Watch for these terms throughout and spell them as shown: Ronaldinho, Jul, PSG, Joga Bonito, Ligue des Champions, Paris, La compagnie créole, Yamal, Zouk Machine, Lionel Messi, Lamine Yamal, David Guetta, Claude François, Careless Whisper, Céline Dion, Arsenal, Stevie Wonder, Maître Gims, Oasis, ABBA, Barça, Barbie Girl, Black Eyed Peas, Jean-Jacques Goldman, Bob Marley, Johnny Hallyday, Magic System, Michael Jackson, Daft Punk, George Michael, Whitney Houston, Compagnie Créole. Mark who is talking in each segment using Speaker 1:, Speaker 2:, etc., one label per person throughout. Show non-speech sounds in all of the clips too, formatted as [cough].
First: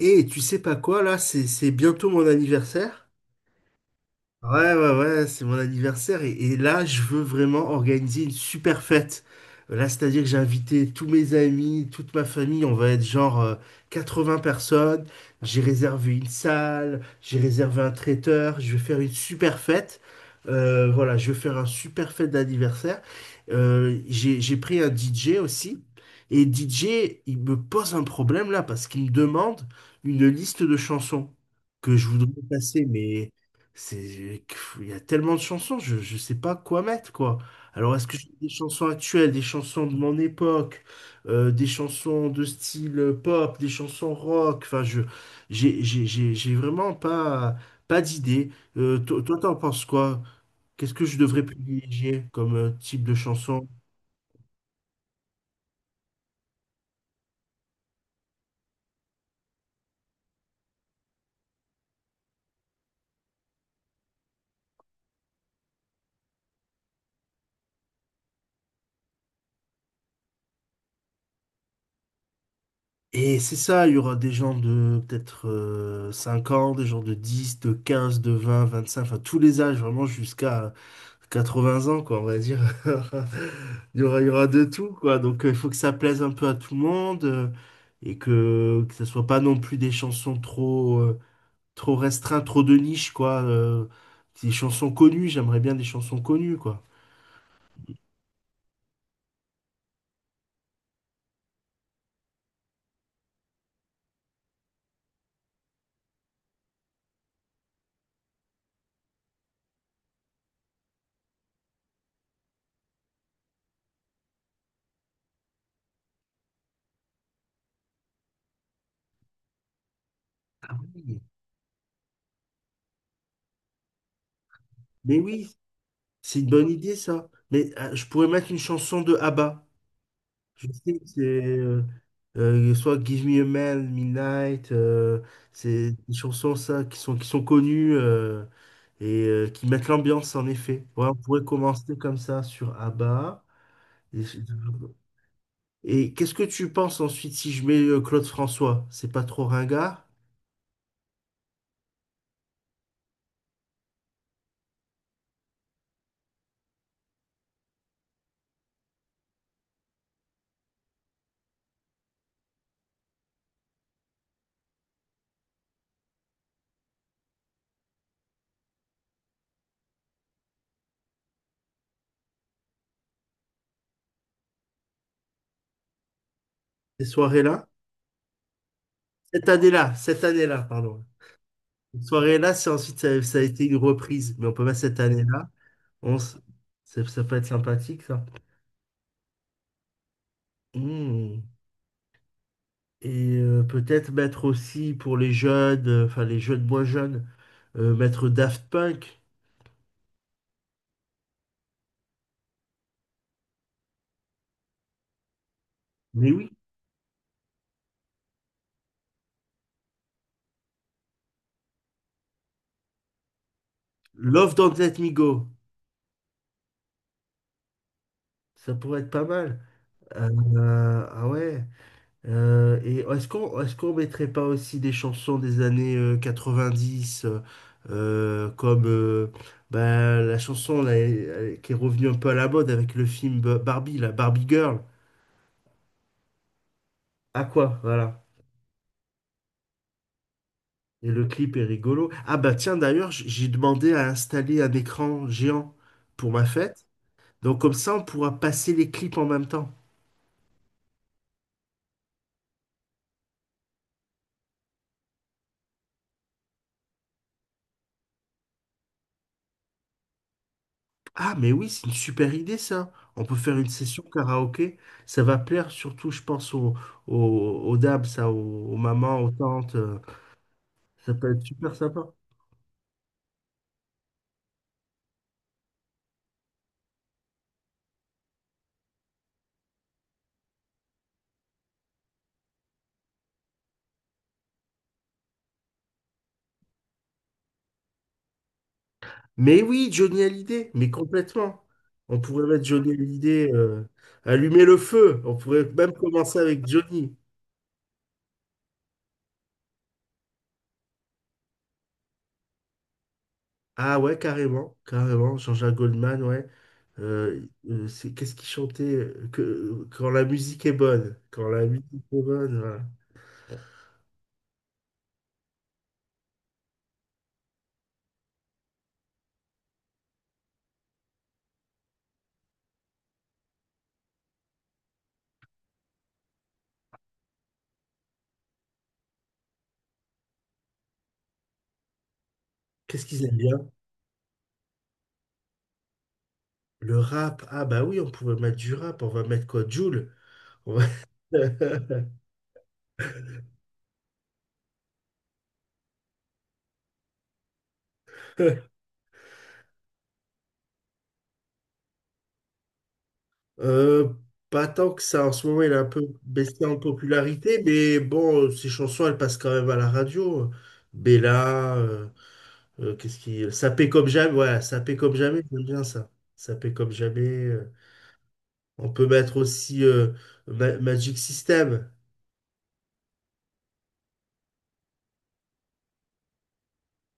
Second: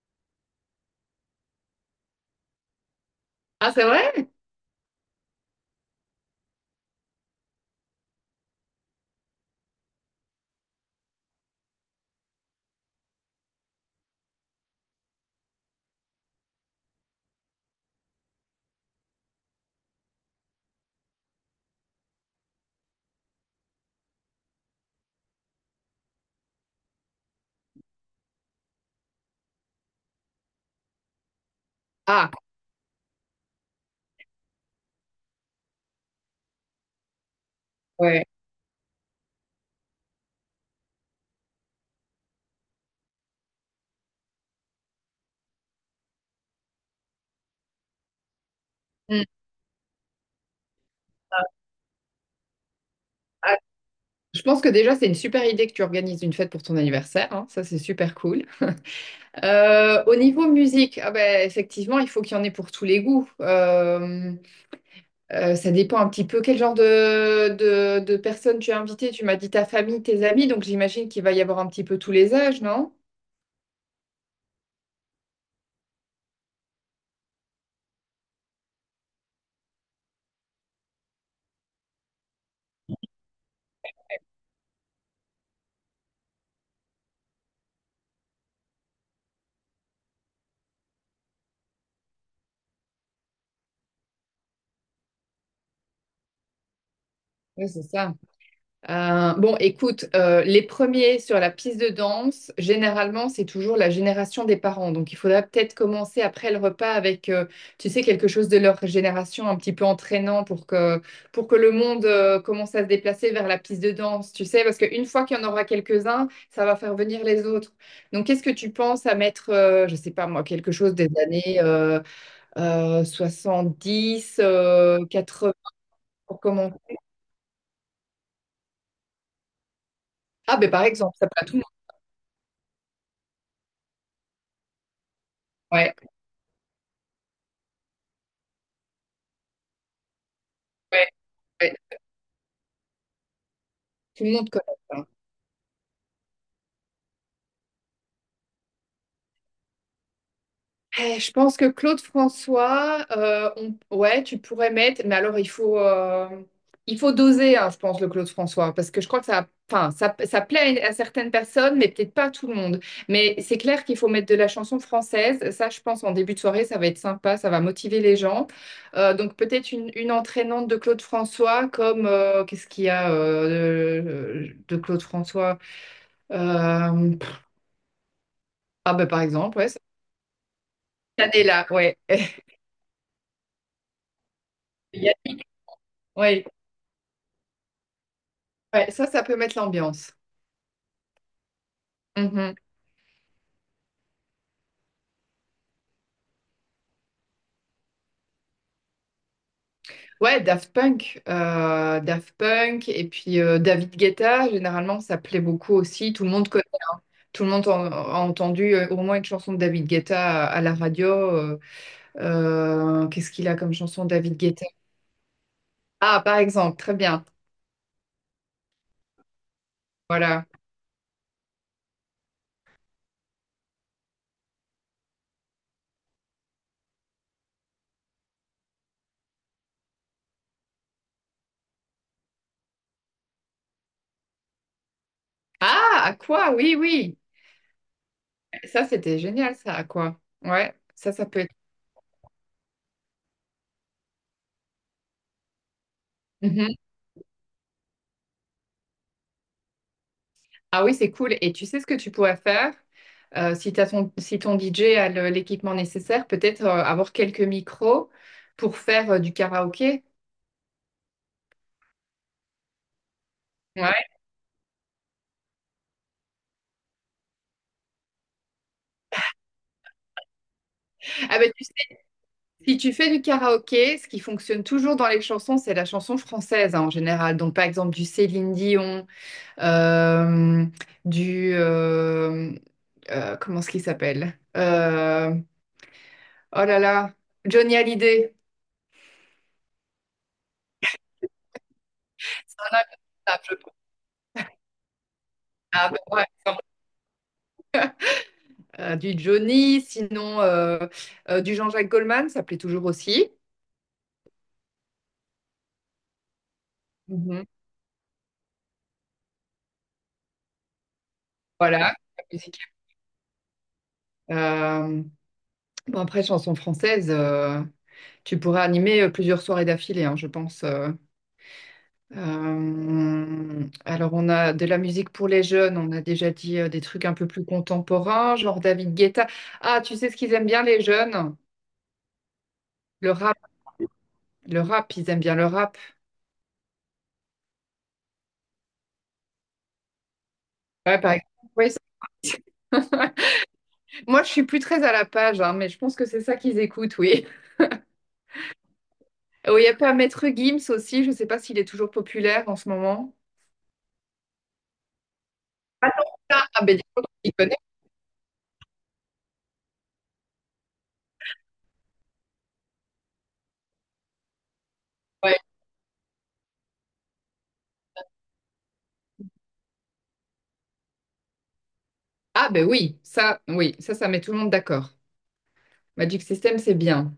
Speaker 1: Et tu sais pas quoi, là, c'est bientôt mon anniversaire.
Speaker 2: Ah, c'est vrai?
Speaker 1: Ouais, ouais, ouais, c'est mon anniversaire et là, je veux vraiment organiser une super fête. Là, c'est-à-dire que j'ai invité tous mes amis, toute ma famille, on va être genre vingts personnes. J'ai réservé une salle, j'ai réservé un traiteur, je vais faire une super fête. Voilà, je vais faire un super fête d'anniversaire. J'ai pris un DJ aussi et DJ, il me pose un problème là parce qu'il me demande une liste de chansons que je voudrais
Speaker 2: Ah,
Speaker 1: passer, mais... C'est, il y a tellement de chansons, je ne sais pas quoi mettre, quoi. Alors, est-ce que
Speaker 2: ouais.
Speaker 1: j'ai des chansons actuelles, des chansons de mon époque, des chansons de style pop, des chansons rock? Enfin, j'ai vraiment pas d'idée.
Speaker 2: Hmm.
Speaker 1: Toi, t'en penses quoi? Qu'est-ce que je devrais privilégier comme type de
Speaker 2: Ah,
Speaker 1: chanson?
Speaker 2: je pense que déjà, c'est une super idée que tu organises une fête pour ton anniversaire, hein. Ça, c'est super cool. Au niveau musique, ah ben, effectivement, il faut qu'il y en ait pour tous les goûts. Ça dépend un petit peu quel genre de personnes tu as invitées. Tu m'as dit ta famille, tes amis, donc j'imagine qu'il va y avoir un petit peu tous les âges, non?
Speaker 1: Et c'est ça, il y aura des gens de peut-être 5 ans, des gens de 10, de 15, de 20, 25, enfin tous les âges, vraiment jusqu'à 80 ans, quoi, on va dire. [laughs] Il y aura de tout, quoi. Donc il faut que ça plaise un peu à tout le monde et que ce soit pas non plus des chansons trop restreintes, trop de niche, quoi. Des chansons connues, j'aimerais bien des chansons connues, quoi.
Speaker 2: Oui, c'est ça. Bon, écoute, les premiers sur la piste de danse, généralement, c'est toujours la génération des parents. Donc, il faudra peut-être commencer après le repas avec, tu sais, quelque chose de leur génération un petit peu entraînant pour que le monde, commence à se déplacer vers la piste de danse, tu sais, parce qu'une fois qu'il y en aura quelques-uns, ça va faire venir les autres. Donc, qu'est-ce que tu penses à mettre, je sais pas moi, quelque
Speaker 1: Ah
Speaker 2: chose des
Speaker 1: oui.
Speaker 2: années 70,
Speaker 1: Mais oui,
Speaker 2: 80
Speaker 1: c'est
Speaker 2: pour
Speaker 1: une bonne
Speaker 2: commencer?
Speaker 1: idée, ça. Mais je pourrais mettre une chanson de ABBA.
Speaker 2: Ah,
Speaker 1: Je
Speaker 2: ben par
Speaker 1: sais que
Speaker 2: exemple,
Speaker 1: c'est
Speaker 2: ça peut à tout le monde.
Speaker 1: euh, soit Give Me a Man, Midnight, c'est
Speaker 2: Ouais,
Speaker 1: des chansons ça, qui sont connues et qui mettent l'ambiance en effet. Ouais,
Speaker 2: ouais,
Speaker 1: on pourrait
Speaker 2: ouais.
Speaker 1: commencer comme ça sur ABBA.
Speaker 2: Tu
Speaker 1: Et,
Speaker 2: les as de connaître, hein.
Speaker 1: et qu'est-ce que tu penses ensuite si je mets Claude François? C'est pas trop ringard,
Speaker 2: Eh, je pense que Claude François, ouais, tu pourrais mettre, mais alors il faut doser, hein, je pense, le Claude François, parce que je crois que ça, enfin, ça plaît à certaines personnes, mais peut-être pas à tout le monde. Mais c'est clair qu'il faut mettre de la chanson française. Ça, je pense, en début de soirée, ça va être sympa, ça va motiver les gens. Donc peut-être une entraînante de Claude François, comme qu'est-ce qu'il y a de Claude François?
Speaker 1: ces
Speaker 2: Euh,
Speaker 1: soirées-là?
Speaker 2: ah ben par exemple, ouais, cette
Speaker 1: Cette année-là, pardon.
Speaker 2: année-là, ouais.
Speaker 1: Cette
Speaker 2: [laughs]
Speaker 1: soirée-là, c'est ensuite ça a été une reprise, mais on peut mettre cette année-là. On s-
Speaker 2: Oui,
Speaker 1: ça peut être sympathique ça.
Speaker 2: ouais, ça peut mettre l'ambiance.
Speaker 1: Hmm.
Speaker 2: Mhm.
Speaker 1: Et peut-être mettre aussi pour les jeunes, enfin les jeunes moins jeunes, mettre Daft Punk.
Speaker 2: Ouais, Daft Punk, Daft Punk, et puis David Guetta, généralement, ça plaît beaucoup aussi. Tout
Speaker 1: Mais
Speaker 2: le monde
Speaker 1: oui,
Speaker 2: connaît, tout le monde a entendu au moins une chanson de David Guetta à la radio. Qu'est-ce qu'il a comme chanson, David
Speaker 1: Love
Speaker 2: Guetta?
Speaker 1: Don't Let Me Go.
Speaker 2: Ah, par exemple, très bien.
Speaker 1: Ça pourrait être pas mal.
Speaker 2: Voilà.
Speaker 1: Ah ouais. Et est-ce qu'on mettrait pas aussi des chansons des années 90 comme bah, la chanson là, qui est revenue un peu à la mode avec le film Barbie, la Barbie Girl.
Speaker 2: Ah, à quoi? Oui, oui.
Speaker 1: À quoi? Voilà.
Speaker 2: Ça, c'était génial, ça, à quoi? Ouais,
Speaker 1: Et
Speaker 2: ça,
Speaker 1: le
Speaker 2: ça peut être.
Speaker 1: clip est rigolo. Ah bah tiens, d'ailleurs, j'ai demandé à installer un écran géant pour ma fête. Donc comme ça, on pourra passer les clips en même temps.
Speaker 2: Ah oui, c'est cool. Et tu sais ce que tu pourrais faire? Si t'as ton, si ton DJ a l'équipement nécessaire, peut-être avoir quelques micros pour faire du karaoké.
Speaker 1: Ah mais oui, c'est une super idée ça. On peut faire une session
Speaker 2: Ouais.
Speaker 1: karaoké. Ça va plaire surtout, je pense, aux, aux dames, ça, aux mamans, aux tantes. Ça peut
Speaker 2: Ah
Speaker 1: être
Speaker 2: ben, tu sais,
Speaker 1: super sympa.
Speaker 2: si tu fais du karaoké, ce qui fonctionne toujours dans les chansons, c'est la chanson française hein, en général. Donc par exemple du Céline Dion, euh, du... euh, comment est-ce qu'il s'appelle? Oh là là, Johnny Hallyday.
Speaker 1: Mais oui, Johnny Hallyday, mais complètement. On pourrait mettre Johnny
Speaker 2: Ah,
Speaker 1: Hallyday,
Speaker 2: je-
Speaker 1: allumer le feu. On pourrait
Speaker 2: ah,
Speaker 1: même
Speaker 2: ben, ouais.
Speaker 1: commencer avec Johnny.
Speaker 2: Du Johnny, sinon du Jean-Jacques Goldman, ça plaît toujours aussi.
Speaker 1: Ah ouais, carrément, carrément, Jean-Jacques Goldman, ouais.
Speaker 2: Mhm.
Speaker 1: C'est qu'est-ce qu'il chantait quand la musique est bonne, quand la
Speaker 2: Voilà,
Speaker 1: musique est
Speaker 2: la
Speaker 1: bonne,
Speaker 2: musique.
Speaker 1: voilà.
Speaker 2: Euh, bon, après, chanson française, tu pourrais animer plusieurs soirées d'affilée, hein, je pense. Alors, on a de la musique pour les jeunes, on a déjà dit des trucs un peu plus contemporains, genre David Guetta. Ah, tu sais ce qu'ils aiment bien, les jeunes?
Speaker 1: Qu'est-ce
Speaker 2: Le
Speaker 1: qu'ils
Speaker 2: rap,
Speaker 1: aiment bien?
Speaker 2: le rap, ils aiment bien le rap.
Speaker 1: Le rap. Ah bah oui, on pourrait mettre du rap, on va mettre quoi? Jul. On va-
Speaker 2: Ouais, par exemple. Oui, ça. Moi, je suis plus très à la page, hein, mais je pense que c'est ça qu'ils écoutent, oui.
Speaker 1: [laughs]
Speaker 2: Oh, il y a pas Maître Gims aussi, je sais pas s'il est toujours populaire en ce moment.
Speaker 1: Euh, Pas tant que ça. En ce moment, il a un peu
Speaker 2: Attends, ah,
Speaker 1: baissé
Speaker 2: ah,
Speaker 1: en
Speaker 2: ben, dis donc, tu t'y connais,
Speaker 1: popularité, mais bon, ses chansons, elles passent quand même à la radio. Bella, Sapé comme jamais, voilà, Sapé comme
Speaker 2: ouais.
Speaker 1: jamais, j'aime bien ça. Sapé comme jamais. On peut mettre aussi Magic System.
Speaker 2: Ah, ben oui, ça met tout le monde d'accord. Magic System, c'est bien.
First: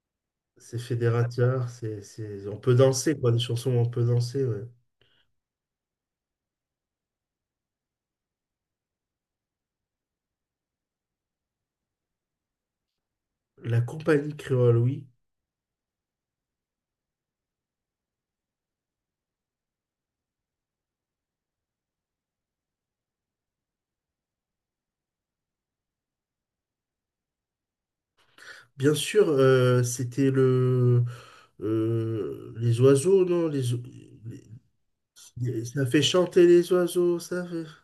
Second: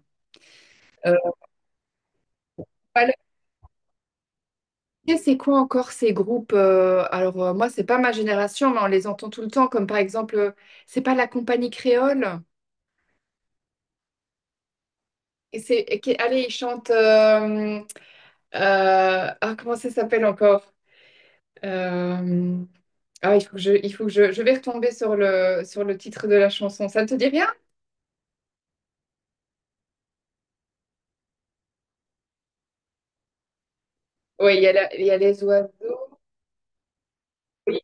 Speaker 1: C'est
Speaker 2: Euh,
Speaker 1: fédérateur, on peut danser,
Speaker 2: alors,
Speaker 1: quoi, des chansons où on peut danser. Ouais.
Speaker 2: c'est quoi encore ces groupes? Moi, c'est pas ma génération, mais on les entend tout le temps, comme par exemple, c'est pas la compagnie créole?
Speaker 1: La compagnie créole, oui.
Speaker 2: Et c'est, et allez, ils chantent, ah, comment ça s'appelle encore? Euh, ah, il faut que je, il faut que je vais retomber sur le titre de la chanson. Ça ne te dit rien?
Speaker 1: Bien sûr, c'était le... les oiseaux, non? Les...
Speaker 2: Oui, il y a il y a les
Speaker 1: Ça fait
Speaker 2: oiseaux.
Speaker 1: chanter les oiseaux, ça fait...
Speaker 2: Oui.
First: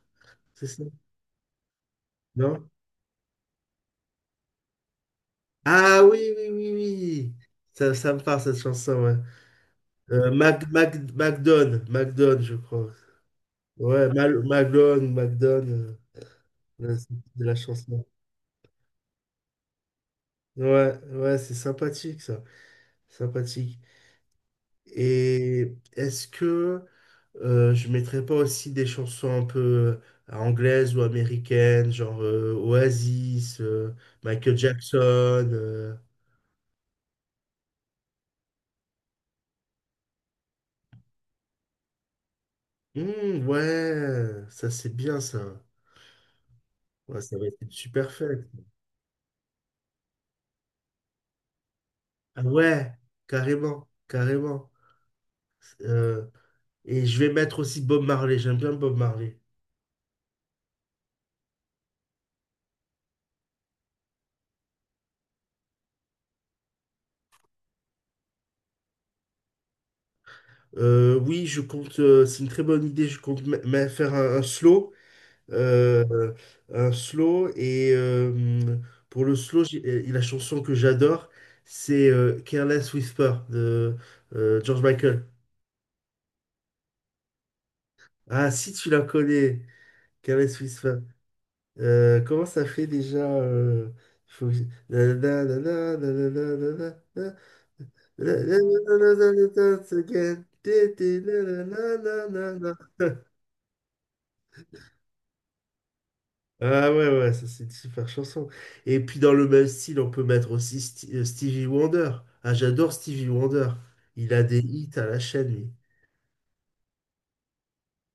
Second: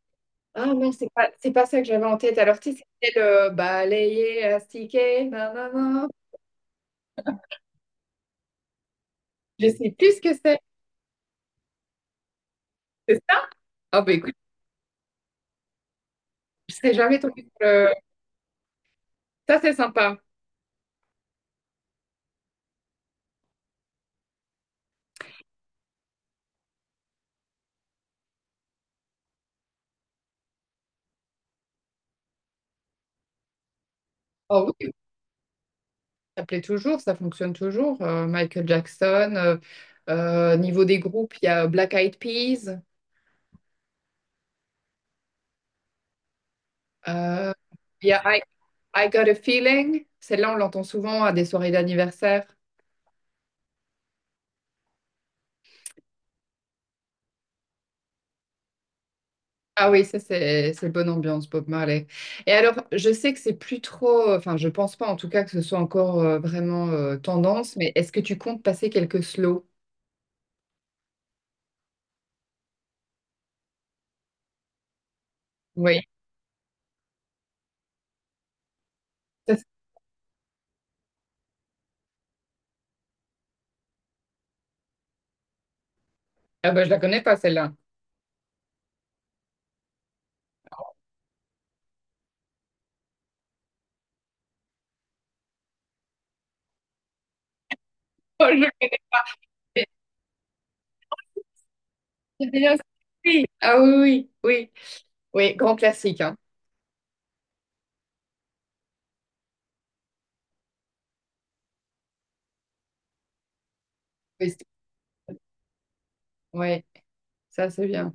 Speaker 1: C'est
Speaker 2: Ah
Speaker 1: ça?
Speaker 2: non, c'est pas ça que j'avais en tête. Alors,
Speaker 1: Non?
Speaker 2: tu sais, c'était le balayer, astiquer,
Speaker 1: Ah
Speaker 2: nanana.
Speaker 1: oui, oui, oui, oui. Ça me parle, cette chanson, ouais.
Speaker 2: Je sais plus ce que c'est.
Speaker 1: Mac, Mac, MacDonne, MacDonne, je crois.
Speaker 2: C'est ça? Ah
Speaker 1: Ouais,
Speaker 2: bah écoute,
Speaker 1: Mal, Maglone, MacDonne,
Speaker 2: je
Speaker 1: la-
Speaker 2: serais jamais tombée
Speaker 1: de
Speaker 2: sur
Speaker 1: la
Speaker 2: le...
Speaker 1: chanson.
Speaker 2: Ça, c'est sympa.
Speaker 1: Ouais, ouais, c'est sympathique, ça. Sympathique. Et est-ce que je mettrais pas aussi des chansons un peu anglaises ou américaines, genre Oasis, Michael
Speaker 2: Oh oui,
Speaker 1: Jackson euh,
Speaker 2: ça plaît toujours, ça fonctionne toujours. Michael Jackson, niveau des groupes, il y a Black Eyed Peas,
Speaker 1: mmh, ouais, ça c'est bien ça. Ouais, ça va
Speaker 2: euh,
Speaker 1: être une
Speaker 2: il
Speaker 1: super
Speaker 2: y a I,
Speaker 1: fête.
Speaker 2: I Got a Feeling. Celle-là, on l'entend souvent à des soirées
Speaker 1: Ah
Speaker 2: d'anniversaire.
Speaker 1: ouais, carrément, carrément. Euh, et je vais mettre aussi Bob Marley, j'aime bien Bob Marley.
Speaker 2: Ah oui, ça c'est bonne ambiance, Bob Marley. Et alors, je sais que c'est plus trop, enfin, je pense pas en tout cas que ce soit encore vraiment tendance, mais est-ce que tu comptes passer quelques slow?
Speaker 1: Oui, je compte, c'est une très bonne idée, je compte me faire un slow.
Speaker 2: Oui.
Speaker 1: euh, un slow, et pour le
Speaker 2: Ça,
Speaker 1: slow, la chanson que j'adore, c'est Careless Whisper de George Michael.
Speaker 2: ah bah, je la connais pas celle-là.
Speaker 1: Ah, si tu la connais, Careless Whisper. Comment ça fait déjà il faut que je- Nanana, nanana, nanana,
Speaker 2: Oh, je connais.
Speaker 1: nanana, again. Tété, nanana,
Speaker 2: C'est
Speaker 1: nanana.
Speaker 2: bien oui. Ah oui, oui, oui, oui, grand classique, hein.
Speaker 1: Ah ouais, ouais, ça c'est une super chanson. Et puis dans le même style, on peut mettre aussi Stevie Wonder. Ah, j'adore Stevie Wonder. Il a
Speaker 2: Oui,
Speaker 1: des hits à la chaîne, lui.
Speaker 2: ouais, ça c'est bien.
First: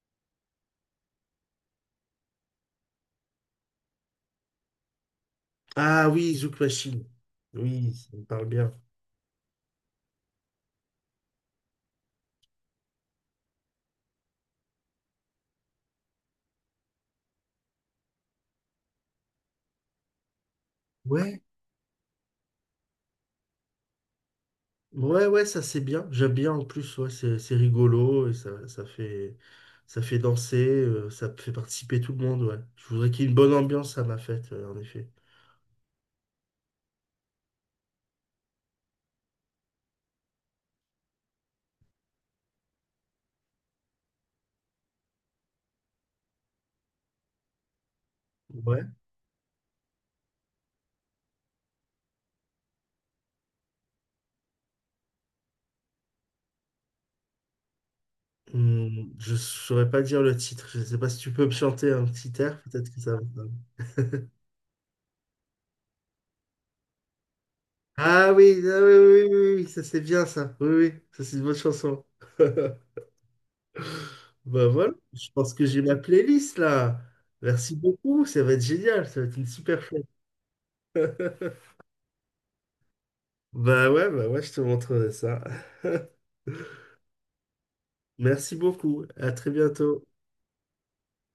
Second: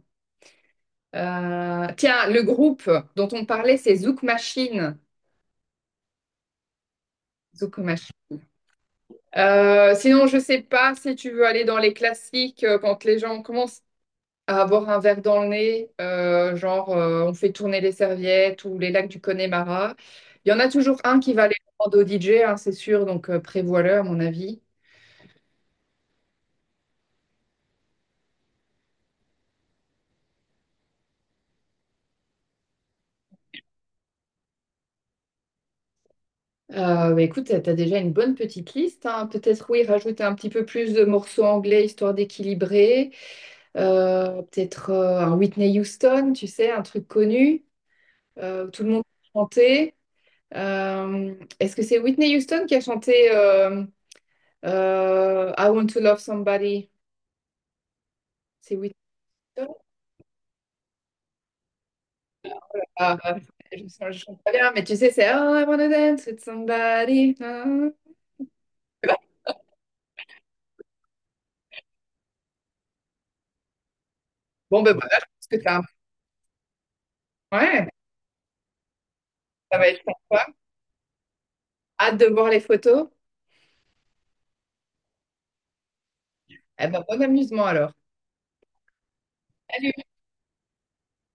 Speaker 2: Tiens, le groupe dont on parlait, c'est Zouk Machine.
Speaker 1: Ah oui, Zouk Machine.
Speaker 2: Zouk
Speaker 1: Oui,
Speaker 2: Machine.
Speaker 1: ça me parle bien.
Speaker 2: Sinon, je sais pas si tu veux aller dans les classiques quand les gens commencent à avoir un verre dans le nez, genre on fait tourner les serviettes ou les lacs du Connemara. Il y en a toujours un qui
Speaker 1: Ouais.
Speaker 2: va aller le rendre au DJ, hein, c'est sûr, donc prévois-le à mon avis.
Speaker 1: Ouais, ouais, ça c'est bien. J'aime bien en plus, ouais, c'est rigolo et ça, ça fait danser, ça fait participer tout le monde, ouais. Je voudrais qu'il y ait une bonne ambiance à ma fête, en effet.
Speaker 2: Bah, écoute, t'as déjà une bonne petite liste, hein. Peut-être, oui, rajouter un petit peu plus de morceaux anglais histoire d'équilibrer. Peut-être un Whitney Houston, tu sais, un truc connu, où
Speaker 1: Ouais.
Speaker 2: tout le monde peut chanter. Est-ce que c'est Whitney Houston qui a chanté I Want to Love Somebody? C'est Whitney.
Speaker 1: Hmm, je saurais pas dire le titre. Je sais pas si tu peux me chanter un petit air, peut-être que ça
Speaker 2: Ah, bah,
Speaker 1: va.
Speaker 2: je chante pas bien, mais tu sais, c'est Oh, I wanna dance with somebody. Ah.
Speaker 1: Ah oui, ah oui, oui, oui, oui, oui, ça c'est bien ça. Oui, oui, ça c'est une bonne chanson. [laughs] Bah
Speaker 2: Bon, ben
Speaker 1: voilà,
Speaker 2: voilà, je
Speaker 1: je
Speaker 2: pense
Speaker 1: pense
Speaker 2: que
Speaker 1: que
Speaker 2: t'as
Speaker 1: j'ai
Speaker 2: un...
Speaker 1: ma playlist là. Merci
Speaker 2: Ouais,
Speaker 1: beaucoup, ça va être génial, ça va être une
Speaker 2: ça
Speaker 1: super
Speaker 2: va être
Speaker 1: fête.
Speaker 2: sympa.
Speaker 1: [laughs]
Speaker 2: Hâte de voir les photos.
Speaker 1: Bah ouais, je te montrerai ça. [laughs]
Speaker 2: Eh ben, bon amusement alors.
Speaker 1: Merci beaucoup. À très bientôt.
Speaker 2: Salut!